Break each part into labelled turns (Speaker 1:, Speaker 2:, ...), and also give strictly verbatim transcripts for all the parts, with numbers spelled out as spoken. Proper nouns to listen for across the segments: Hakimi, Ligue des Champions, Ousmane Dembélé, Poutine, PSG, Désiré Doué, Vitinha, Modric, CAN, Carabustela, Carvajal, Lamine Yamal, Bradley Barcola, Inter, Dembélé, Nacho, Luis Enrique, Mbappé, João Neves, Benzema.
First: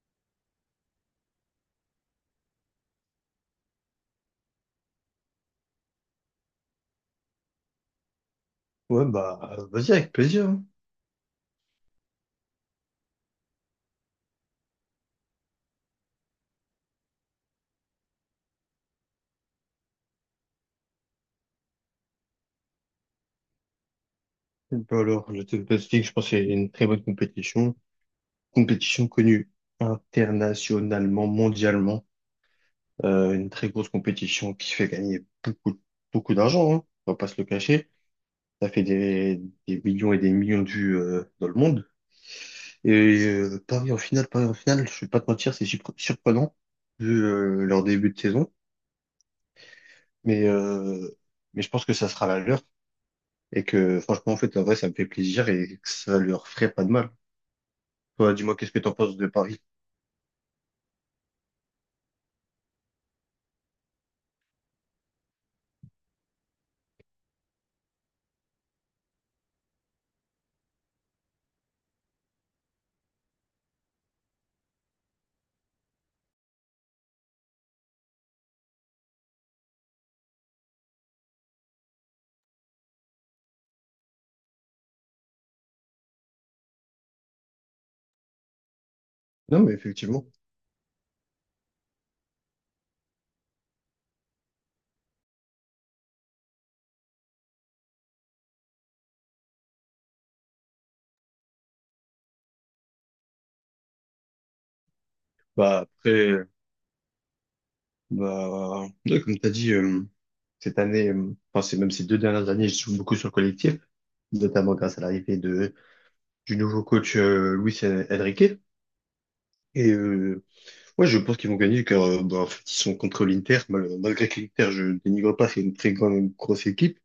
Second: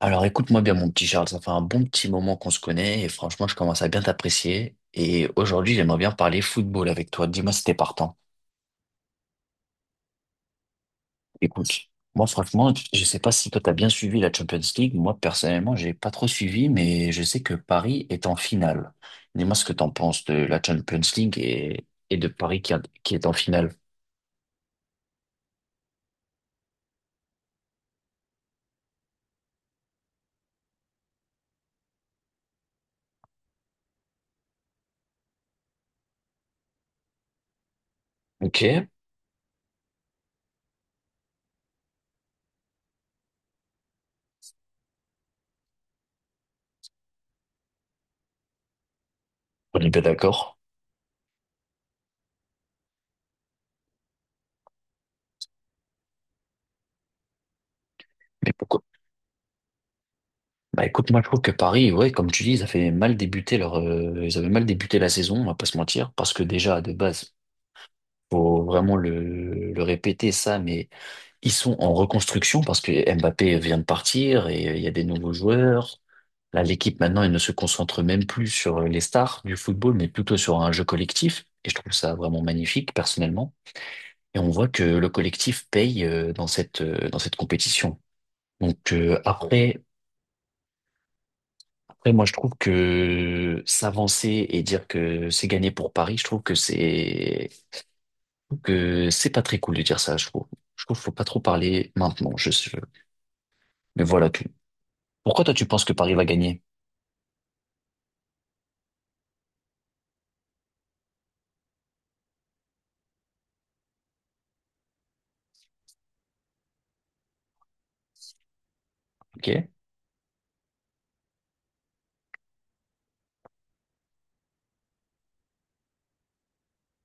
Speaker 1: Alors écoute-moi bien mon petit Charles, ça fait un bon petit moment qu'on se connaît et franchement je commence à bien t'apprécier et aujourd'hui j'aimerais bien parler football avec toi, dis-moi si t'es partant.
Speaker 2: Ouais, bah, vas-y, avec plaisir, hein.
Speaker 1: Écoute, moi franchement je sais pas si toi t'as bien suivi la Champions League, moi personnellement j'ai pas trop suivi mais je sais que Paris est en finale. Dis-moi ce que t'en penses de la Champions League et, et de Paris qui, a- qui est en finale.
Speaker 2: bah alors, je te je te dis que je pense que c'est une très bonne compétition. Compétition connue internationalement, mondialement. Euh, une très grosse compétition qui fait gagner beaucoup, beaucoup d'argent, hein. On va pas se le cacher.
Speaker 1: Ok,
Speaker 2: Ça fait des, des millions et des millions de vues, euh, dans le monde. Et euh, Paris en finale, Paris en finale, je vais pas te mentir, c'est surpre- surprenant vu euh, leur début de saison.
Speaker 1: on est bien
Speaker 2: Mais,
Speaker 1: d'accord.
Speaker 2: euh, mais je pense que ça sera la leur et que franchement, en fait, en vrai, ça me fait plaisir et que ça leur ferait pas de mal. Toi,
Speaker 1: Mais
Speaker 2: dis-moi, qu'est-ce que
Speaker 1: pourquoi,
Speaker 2: t'en penses de Paris?
Speaker 1: bah écoute, moi je trouve que Paris, ouais, comme tu dis, ils avaient mal débuté leur, euh, ils avaient mal débuté la saison, on va pas se mentir, parce que déjà de base, faut vraiment le, le répéter ça, mais ils sont en reconstruction parce que Mbappé vient de partir et euh, il y a des nouveaux joueurs. Là, l'équipe maintenant, elle ne se concentre même plus sur euh, les stars du football, mais plutôt sur un jeu collectif. Et je trouve ça vraiment magnifique, personnellement. Et on voit que le collectif paye euh, dans cette, euh, dans cette compétition. Donc euh,
Speaker 2: Non, mais
Speaker 1: après.
Speaker 2: effectivement.
Speaker 1: Après, moi, je trouve que s'avancer et dire que c'est gagné pour Paris, je trouve que c'est que c'est pas très cool de dire ça. Je trouve, je trouve qu'il faut pas trop parler maintenant. Je, je- mais voilà tout. Pourquoi toi tu
Speaker 2: Bah,
Speaker 1: penses que Paris va
Speaker 2: après,
Speaker 1: gagner?
Speaker 2: bah, ouais, comme t'as dit, euh, cette année, euh, enfin, c'est même ces deux dernières années, je joue beaucoup sur le collectif, notamment grâce à l'arrivée de, du nouveau coach, euh, Luis Enrique.
Speaker 1: Ok.
Speaker 2: Et, euh, ouais, je pense qu'ils vont gagner car, euh, bah, en fait, ils sont contre l'Inter. Mal- Malgré que l'Inter, je dénigre pas, c'est une très grande, grosse équipe.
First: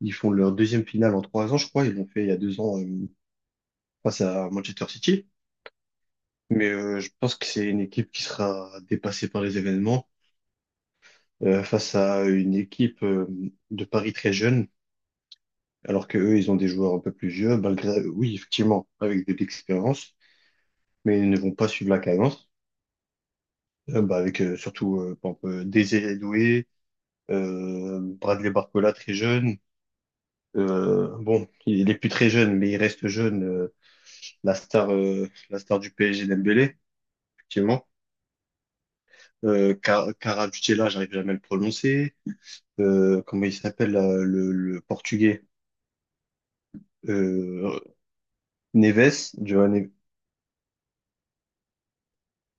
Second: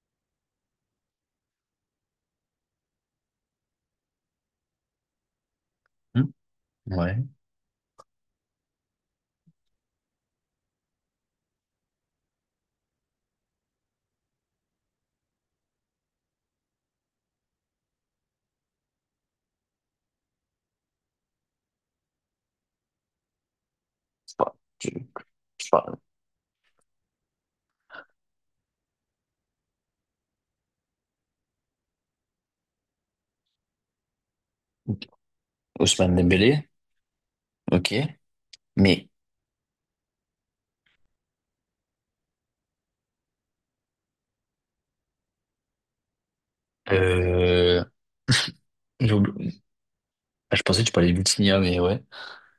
Speaker 2: Ils font leur deuxième finale en trois ans, je crois. Ils l'ont fait il y a deux ans, euh, face à Manchester City.
Speaker 1: Hmm.
Speaker 2: Mais, euh, je
Speaker 1: Ouais.
Speaker 2: pense que c'est une équipe qui sera dépassée par les événements euh, face à une équipe euh, de Paris très jeune, alors que eux, ils ont des joueurs un peu plus vieux, malgré, euh, oui, effectivement, avec de l'expérience, mais ils ne vont pas suivre la cadence. Euh, bah,
Speaker 1: Je sais
Speaker 2: avec
Speaker 1: pas.
Speaker 2: euh,
Speaker 1: Je,
Speaker 2: surtout euh, par exemple,
Speaker 1: je
Speaker 2: euh,
Speaker 1: sais pas.
Speaker 2: Désiré Doué, euh, Bradley Barcola très jeune. Euh, bon, il est plus très jeune, mais il reste jeune. euh, la star, euh, la star du
Speaker 1: Ousmane
Speaker 2: P S G
Speaker 1: Dembélé.
Speaker 2: Dembélé, effectivement.
Speaker 1: Ok. Mais
Speaker 2: Euh, Car- Carabustela, j'arrive jamais à le prononcer. Euh, comment il s'appelle là, le, le portugais? Euh,
Speaker 1: euh, j'ai
Speaker 2: Neves,
Speaker 1: oublié,
Speaker 2: João.
Speaker 1: ah, je pensais que tu parlais de Vitinha, mais ouais.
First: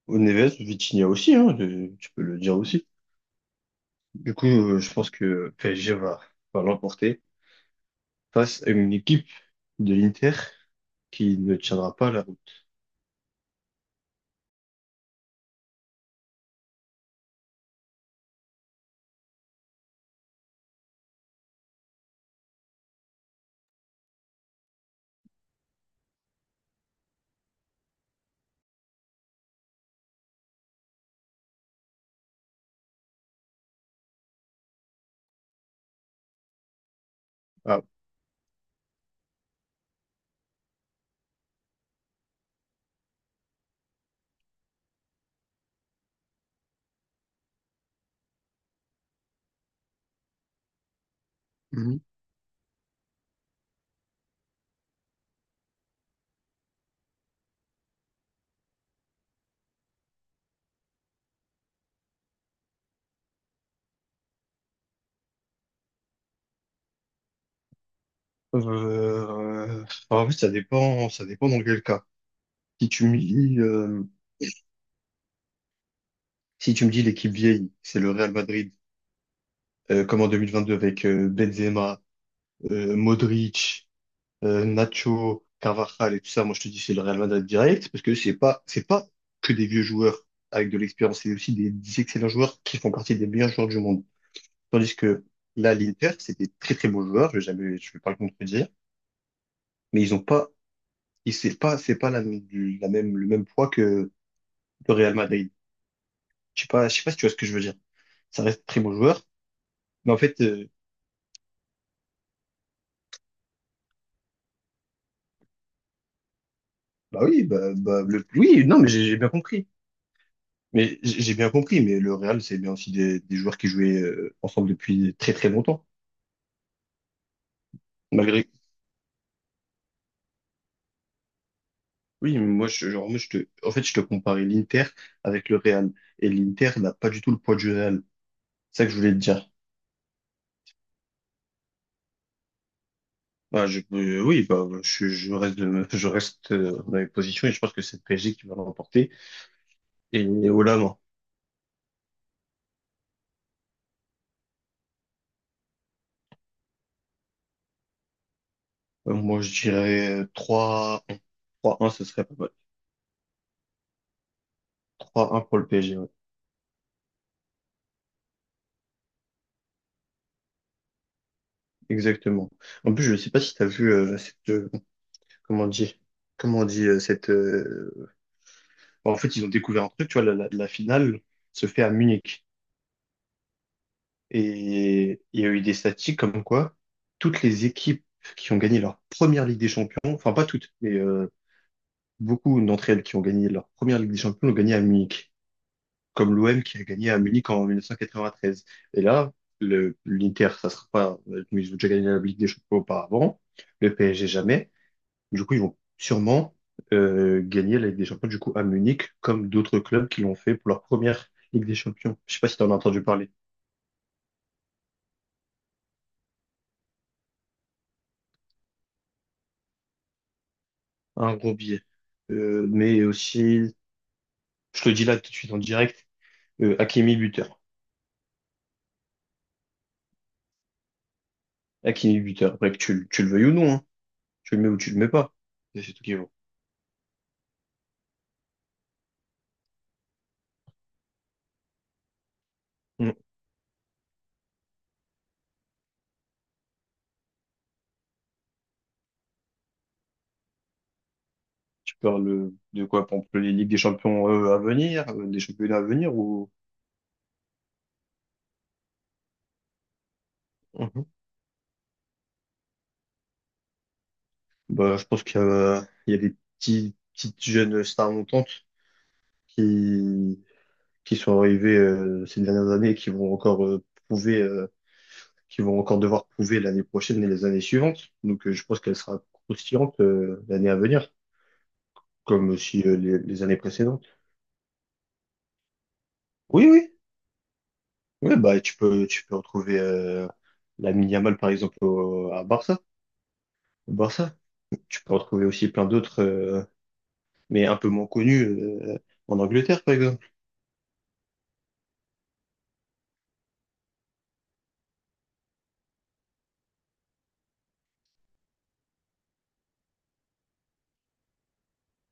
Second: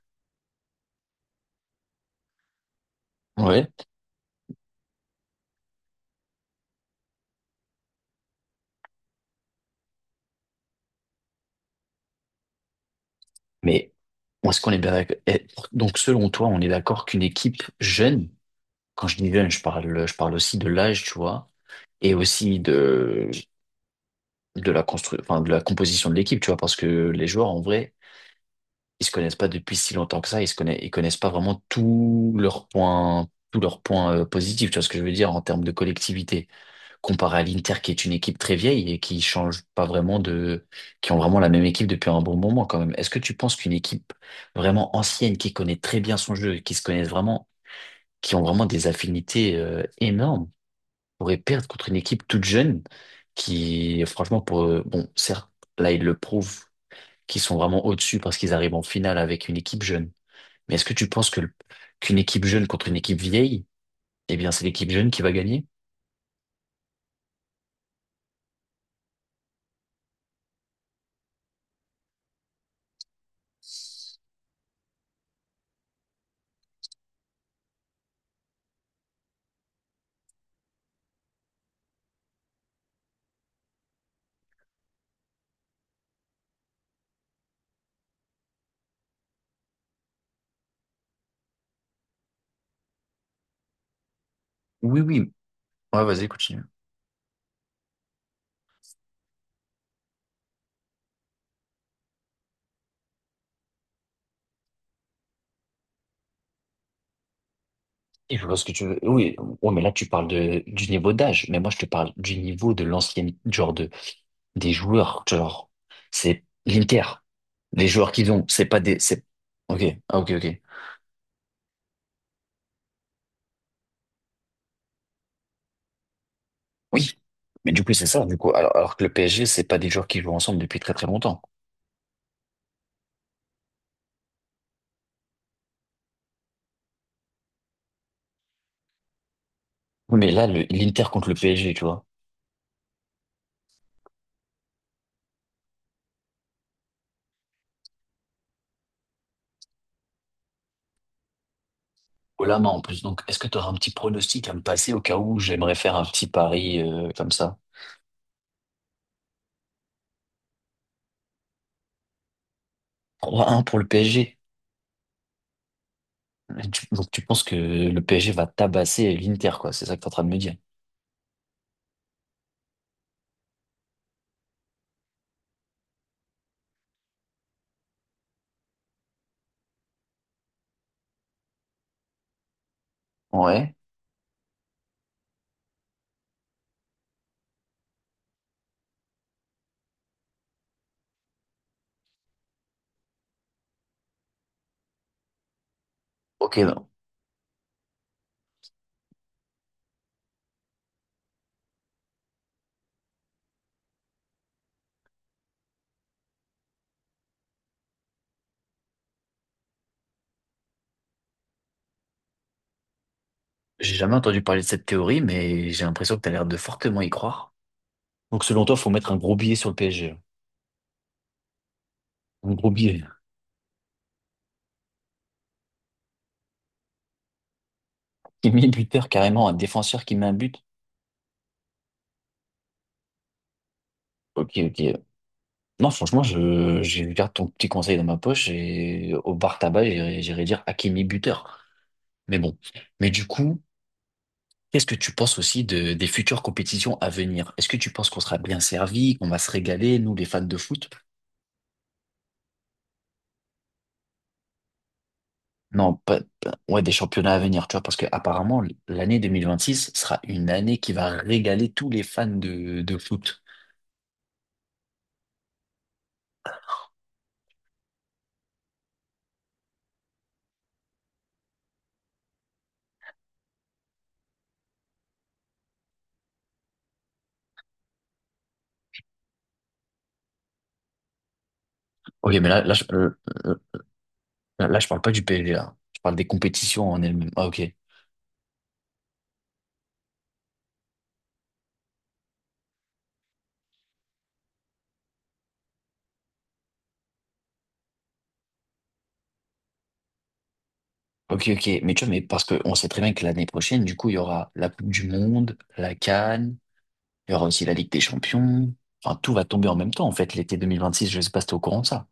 Speaker 2: Au Neves, Vitinha aussi, hein, de- tu peux le dire aussi.
Speaker 1: Ouais.
Speaker 2: Du coup, euh, je pense que P S G va, va l'emporter face à une équipe de l'Inter qui ne tiendra pas la route.
Speaker 1: Mais est-ce qu'on est bien d'accord? Eh, donc selon toi, on est d'accord qu'une équipe jeune, quand je dis jeune, je parle, je parle aussi de l'âge, tu vois, et aussi de, de la constru, enfin, de la composition de l'équipe, tu vois, parce que les joueurs, en vrai, ils se connaissent pas depuis si longtemps que ça, ils se connaissent, ils connaissent pas vraiment tous leurs points, tous leurs points euh, positifs, tu vois ce que je veux dire, en termes de collectivité, comparé à l'Inter,
Speaker 2: Ah.
Speaker 1: qui est une équipe très vieille et qui change pas vraiment de, qui ont vraiment la même équipe depuis un bon moment, quand même. Est-ce que tu penses qu'une équipe vraiment ancienne, qui connaît très bien son jeu, qui se connaissent vraiment, qui ont vraiment des affinités, euh, énormes, pourrait perdre contre une
Speaker 2: Mhm.
Speaker 1: équipe toute jeune qui, franchement, pour, euh, bon, certes, là, ils le prouvent qu'ils sont vraiment au-dessus parce qu'ils arrivent en finale avec une équipe jeune. Mais est-ce que tu penses que le- qu'une équipe jeune contre une équipe vieille, eh bien, c'est l'équipe jeune qui va gagner?
Speaker 2: euh, En fait, ça dépend, ça dépend dans quel cas. Si tu me dis, euh, si tu me dis l'équipe vieille, c'est le Real Madrid, euh, comme en deux mille vingt-deux avec euh, Benzema, euh, Modric, euh, Nacho, Carvajal et tout ça, moi je te dis c'est le Real Madrid direct, parce que c'est pas, c'est pas que des vieux joueurs avec de l'expérience, c'est aussi des, des excellents joueurs qui font partie des meilleurs joueurs du monde. Tandis
Speaker 1: Oui,
Speaker 2: que
Speaker 1: oui.
Speaker 2: là,
Speaker 1: Ouais,
Speaker 2: l'Inter,
Speaker 1: vas-y,
Speaker 2: c'est des
Speaker 1: continue.
Speaker 2: très très bons joueurs, je vais jamais, je vais pas le contredire, mais ils ont pas, ils- c'est pas, c'est pas la, même- du- la même, le même poids que le Real Madrid. Je sais pas, je sais pas si tu vois ce que je veux dire.
Speaker 1: Et
Speaker 2: Ça
Speaker 1: je vois ce
Speaker 2: reste
Speaker 1: que
Speaker 2: très
Speaker 1: tu
Speaker 2: bons
Speaker 1: veux.
Speaker 2: joueurs,
Speaker 1: Oui, ouais, mais là, tu
Speaker 2: mais en
Speaker 1: parles
Speaker 2: fait,
Speaker 1: de,
Speaker 2: euh,
Speaker 1: du niveau d'âge. Mais moi, je te parle du niveau de l'ancienne, genre de, des joueurs, genre, c'est l'Inter.
Speaker 2: bah oui, bah,
Speaker 1: Les
Speaker 2: bah,
Speaker 1: joueurs
Speaker 2: le,
Speaker 1: qu'ils ont, c'est
Speaker 2: oui, non,
Speaker 1: pas
Speaker 2: mais
Speaker 1: des,
Speaker 2: j'ai j'ai
Speaker 1: c'est,
Speaker 2: bien compris.
Speaker 1: ok, ah, ok, ok.
Speaker 2: Mais j- j'ai bien compris, mais le Real, c'est bien aussi des, des joueurs qui jouaient euh, ensemble depuis très très longtemps.
Speaker 1: Oui, mais du coup, c'est ça, du
Speaker 2: Malgré,
Speaker 1: coup. Alors, alors que le P S G, c'est pas des joueurs qui jouent ensemble depuis très très longtemps.
Speaker 2: oui, mais moi, je, genre, moi, je te, en fait, je te comparais l'Inter avec le Real. Et l'Inter n'a pas du tout le poids du Real. C'est ça que je voulais te dire.
Speaker 1: Oui, mais là, le- l'Inter contre le P S G, tu vois.
Speaker 2: Bah, je, euh, oui, bah, je, je reste, de- je reste euh, dans mes positions et je pense que c'est le P S G qui va l'emporter. Et au Lama,
Speaker 1: Au la main en plus. Donc, est-ce que tu auras un petit pronostic à me passer au cas où j'aimerais faire un petit pari euh, comme ça?
Speaker 2: euh, moi, je dirais euh, trois, un, trois à un, ce serait pas mal.
Speaker 1: trois un pour le P S G.
Speaker 2: trois un pour le P S G, ouais.
Speaker 1: Et tu- Donc, tu penses que le P S G va tabasser l'Inter, quoi. C'est ça que tu es en train de me dire.
Speaker 2: Exactement. En plus, je ne sais pas si tu as vu euh, cette, euh, comment on dit, comment on dit euh, cette. euh, En fait, ils ont découvert un truc, tu vois, la, la, la finale se fait à Munich.
Speaker 1: Ouais.
Speaker 2: Et il y a eu des statistiques comme quoi toutes les équipes qui ont gagné leur première Ligue des Champions, enfin pas toutes, mais euh, beaucoup d'entre elles qui ont gagné leur première Ligue des Champions l'ont gagné à Munich, comme
Speaker 1: Ok,
Speaker 2: l'O M qui a
Speaker 1: non.
Speaker 2: gagné à Munich en mille neuf cent quatre-vingt-treize. Et là, le, l'Inter, ça sera pas, mais ils ont déjà gagné la Ligue des Champions auparavant, le P S G jamais. Du coup, ils vont sûrement euh, gagner la Ligue des Champions du coup à Munich, comme d'autres clubs qui l'ont fait pour leur première Ligue des Champions. Je sais pas si tu en as entendu parler.
Speaker 1: J'ai jamais entendu parler de cette théorie, mais j'ai l'impression que tu as l'air de fortement y croire. Donc, selon toi, faut mettre un gros billet sur le P S G.
Speaker 2: Un gros billet.
Speaker 1: Un
Speaker 2: Euh,
Speaker 1: gros billet.
Speaker 2: mais aussi, je te le dis là tout de suite en direct, euh, Hakimi buteur.
Speaker 1: Qui met buteur carrément, un défenseur qui met un but.
Speaker 2: Hakimi buteur. Après que tu, le- tu le veuilles ou non, hein.
Speaker 1: Ok,
Speaker 2: Tu le mets ou
Speaker 1: ok.
Speaker 2: tu le mets pas. Et
Speaker 1: Non,
Speaker 2: c'est tout qui
Speaker 1: franchement,
Speaker 2: vaut.
Speaker 1: je, je garde ton petit conseil dans ma poche et au bar tabac, j'irai j'irai dire Hakimi buteur. Mais bon. Mais
Speaker 2: Mm.
Speaker 1: du coup, qu'est-ce que tu penses aussi de, des futures compétitions à venir? Est-ce que tu penses qu'on sera bien servi, qu'on va se régaler, nous, les fans de foot?
Speaker 2: Tu parles euh, de quoi, pour exemple, les Ligues des Champions euh, à venir, euh, des championnats à
Speaker 1: Non,
Speaker 2: venir
Speaker 1: pas,
Speaker 2: ou…
Speaker 1: pas- ouais, des championnats à venir, tu vois, parce que apparemment, l'année vingt vingt-six sera une année qui
Speaker 2: Mhm.
Speaker 1: va régaler tous les fans de, de foot.
Speaker 2: Bah, je pense qu'il y a, il y a des petits, petites jeunes stars montantes qui, qui sont arrivés euh, ces dernières années et qui vont encore euh, prouver, euh, qui vont encore devoir prouver l'année prochaine et les années suivantes. Donc, euh, je pense qu'elle sera croustillante euh, l'année à venir,
Speaker 1: Ok, mais
Speaker 2: comme
Speaker 1: là, là, je,
Speaker 2: aussi euh,
Speaker 1: euh,
Speaker 2: les, les
Speaker 1: euh,
Speaker 2: années précédentes.
Speaker 1: là, je parle pas du P S G, là. Je parle des
Speaker 2: Oui,
Speaker 1: compétitions
Speaker 2: oui,
Speaker 1: en elles-mêmes. Ah, ok.
Speaker 2: oui, bah tu peux, tu peux retrouver euh, Lamine Yamal par exemple au- à Barça, au Barça. Tu peux retrouver aussi plein d'autres, euh, mais un peu moins connus euh, en Angleterre par exemple.
Speaker 1: Ok, ok, mais tu vois, mais parce qu'on sait très bien que l'année prochaine, du coup, il y aura la Coupe du Monde, la C A N, il y aura aussi la Ligue des Champions. Enfin, tout va tomber en même temps, en fait, l'été deux mille vingt-six, je sais pas si t'es au courant de ça.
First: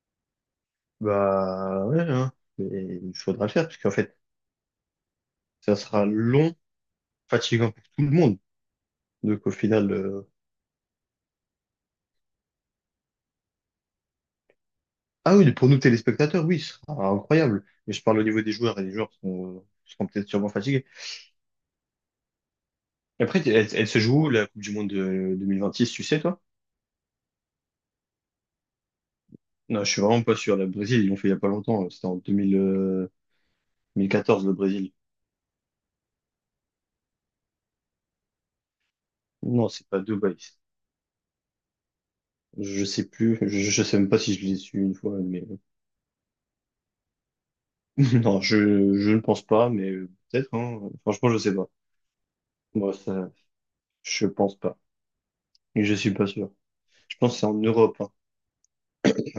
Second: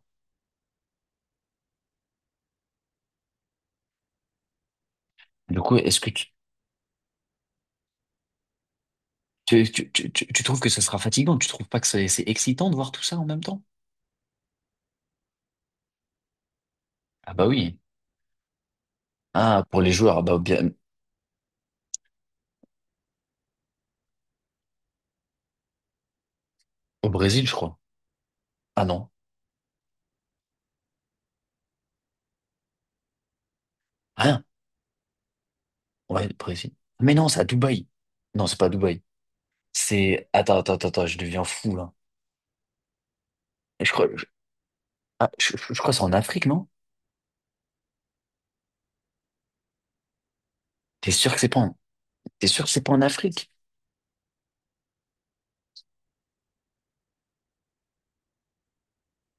Speaker 2: Bah ouais, hein. Mais il faudra le faire parce qu'en fait,
Speaker 1: Du coup,
Speaker 2: ça
Speaker 1: est-ce
Speaker 2: sera
Speaker 1: que tu,
Speaker 2: long, fatigant pour tout le monde. Donc au
Speaker 1: tu, tu,
Speaker 2: final,
Speaker 1: tu, tu-
Speaker 2: euh,
Speaker 1: tu trouves que ce sera fatigant? Tu trouves pas que c'est c'est excitant de voir tout ça en même temps?
Speaker 2: ah oui, pour nous téléspectateurs, oui, ce sera
Speaker 1: Ah bah
Speaker 2: incroyable.
Speaker 1: oui.
Speaker 2: Mais je parle au niveau des joueurs et les joueurs
Speaker 1: Ah,
Speaker 2: sont,
Speaker 1: pour les
Speaker 2: seront
Speaker 1: joueurs, ah
Speaker 2: peut-être
Speaker 1: bah
Speaker 2: sûrement
Speaker 1: bien,
Speaker 2: fatigués. Et après, elle, elle se joue où, la Coupe du Monde de deux mille vingt-six, tu sais, toi?
Speaker 1: au Brésil, je crois. Ah non,
Speaker 2: Non, je suis vraiment pas sûr. Le Brésil, ils l'ont fait il y a pas longtemps. euh, C'était en deux mille, euh,
Speaker 1: rien.
Speaker 2: deux mille quatorze, le Brésil.
Speaker 1: Ouais, au Brésil. Mais non, c'est à Dubaï. Non, c'est pas à Dubaï.
Speaker 2: Non, c'est pas
Speaker 1: C'est...
Speaker 2: Dubaï.
Speaker 1: Attends, attends, attends, attends, je deviens fou, là.
Speaker 2: Je sais plus. Je, je
Speaker 1: Je
Speaker 2: sais
Speaker 1: crois,
Speaker 2: même pas
Speaker 1: je,
Speaker 2: si je l'ai su une fois,
Speaker 1: ah,
Speaker 2: mais
Speaker 1: je, je- je crois que c'est en Afrique, non?
Speaker 2: non, je, je ne pense pas, mais euh, peut-être, hein.
Speaker 1: T'es
Speaker 2: Franchement,
Speaker 1: sûr
Speaker 2: je
Speaker 1: que c'est
Speaker 2: sais
Speaker 1: pas
Speaker 2: pas.
Speaker 1: en... T'es sûr que c'est pas
Speaker 2: Moi,
Speaker 1: en
Speaker 2: ça,
Speaker 1: Afrique?
Speaker 2: je pense pas. Je suis pas sûr. Je pense que c'est en Europe, hein.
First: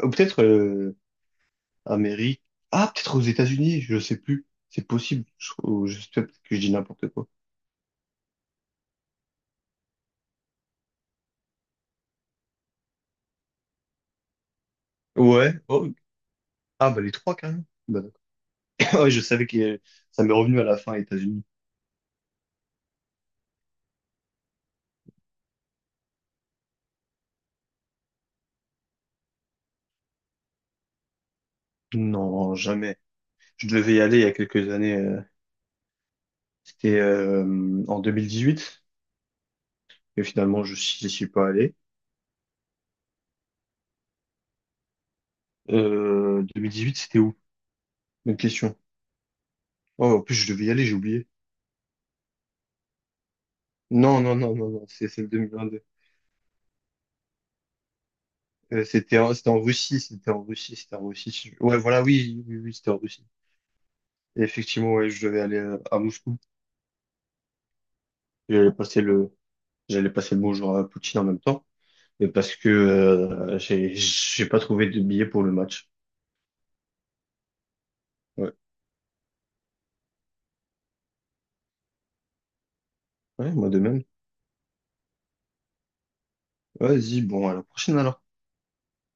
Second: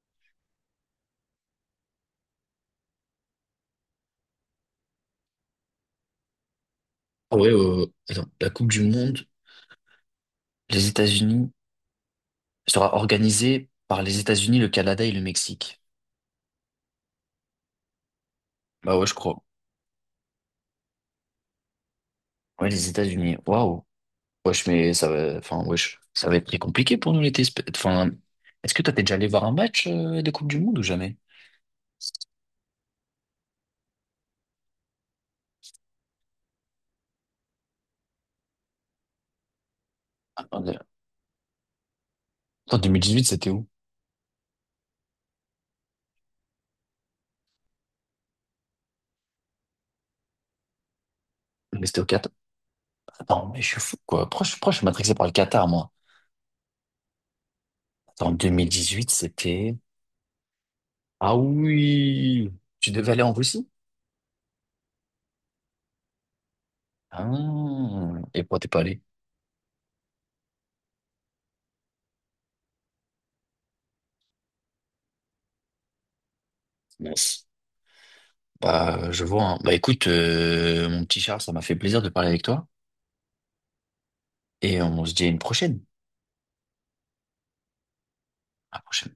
Speaker 2: Ou peut-être, euh, Amérique. Ah, peut-être aux États-Unis, je sais plus. C'est possible. Je, ou je sais pas, peut-être que je dis n'importe quoi.
Speaker 1: Ah ouais, euh, attends, la Coupe du Monde, les États-Unis, sera organisée par les États-Unis, le Canada et le
Speaker 2: Ouais.
Speaker 1: Mexique.
Speaker 2: Oh. Ah, bah les trois carrément. Bah,
Speaker 1: Bah
Speaker 2: d'accord.
Speaker 1: ouais,
Speaker 2: Ouais,
Speaker 1: je
Speaker 2: je
Speaker 1: crois.
Speaker 2: savais que euh, ça m'est revenu à la fin, États-Unis.
Speaker 1: Ouais, les États-Unis. Waouh. Wesh, mais ça va, enfin, wesh, ça va être très compliqué pour nous l'été. Esp- Enfin, est-ce que toi, t'es déjà allé voir un match euh, de Coupe du Monde ou jamais?
Speaker 2: Non, jamais. Je devais y aller il y a quelques années. euh, C'était euh, en huit. Et finalement, je
Speaker 1: Attendez.
Speaker 2: n'y suis pas allé.
Speaker 1: Attends, deux mille dix-huit, c'était où?
Speaker 2: Euh, huit c'était où? Bonne question. Oh, en plus, je devais y aller, j'ai oublié.
Speaker 1: Mais c'était au Qatar. Attends, mais je suis fou,
Speaker 2: Non,
Speaker 1: quoi.
Speaker 2: non,
Speaker 1: Pourquoi je,
Speaker 2: non, non,
Speaker 1: pourquoi je suis
Speaker 2: non, c'est
Speaker 1: matrixé
Speaker 2: c'est
Speaker 1: par
Speaker 2: le
Speaker 1: le Qatar,
Speaker 2: deux mille vingt-deux.
Speaker 1: moi? Attends,
Speaker 2: Euh,
Speaker 1: deux mille dix-huit,
Speaker 2: c'était en, c'était en
Speaker 1: c'était...
Speaker 2: Russie, c'était en Russie, c'était en
Speaker 1: Ah
Speaker 2: Russie. Ouais, voilà, oui,
Speaker 1: oui!
Speaker 2: oui, oui, c'était
Speaker 1: Tu
Speaker 2: en
Speaker 1: devais aller
Speaker 2: Russie.
Speaker 1: en Russie?
Speaker 2: Et effectivement, ouais, je devais aller euh, à Moscou.
Speaker 1: Ah. Et pourquoi t'es
Speaker 2: J'allais
Speaker 1: pas allé?
Speaker 2: passer le, j'allais passer le bonjour à Poutine en même temps. Et parce que euh, j'ai, j'ai pas trouvé de billet pour le match.
Speaker 1: Mince.
Speaker 2: Ouais,
Speaker 1: Bah, je vois, hein. Bah, écoute, euh, mon petit Charles, ça m'a fait plaisir de parler avec toi.
Speaker 2: ouais, moi de même.
Speaker 1: Et on se dit à une prochaine.
Speaker 2: Vas-y, bon, à la prochaine alors.
Speaker 1: À la prochaine.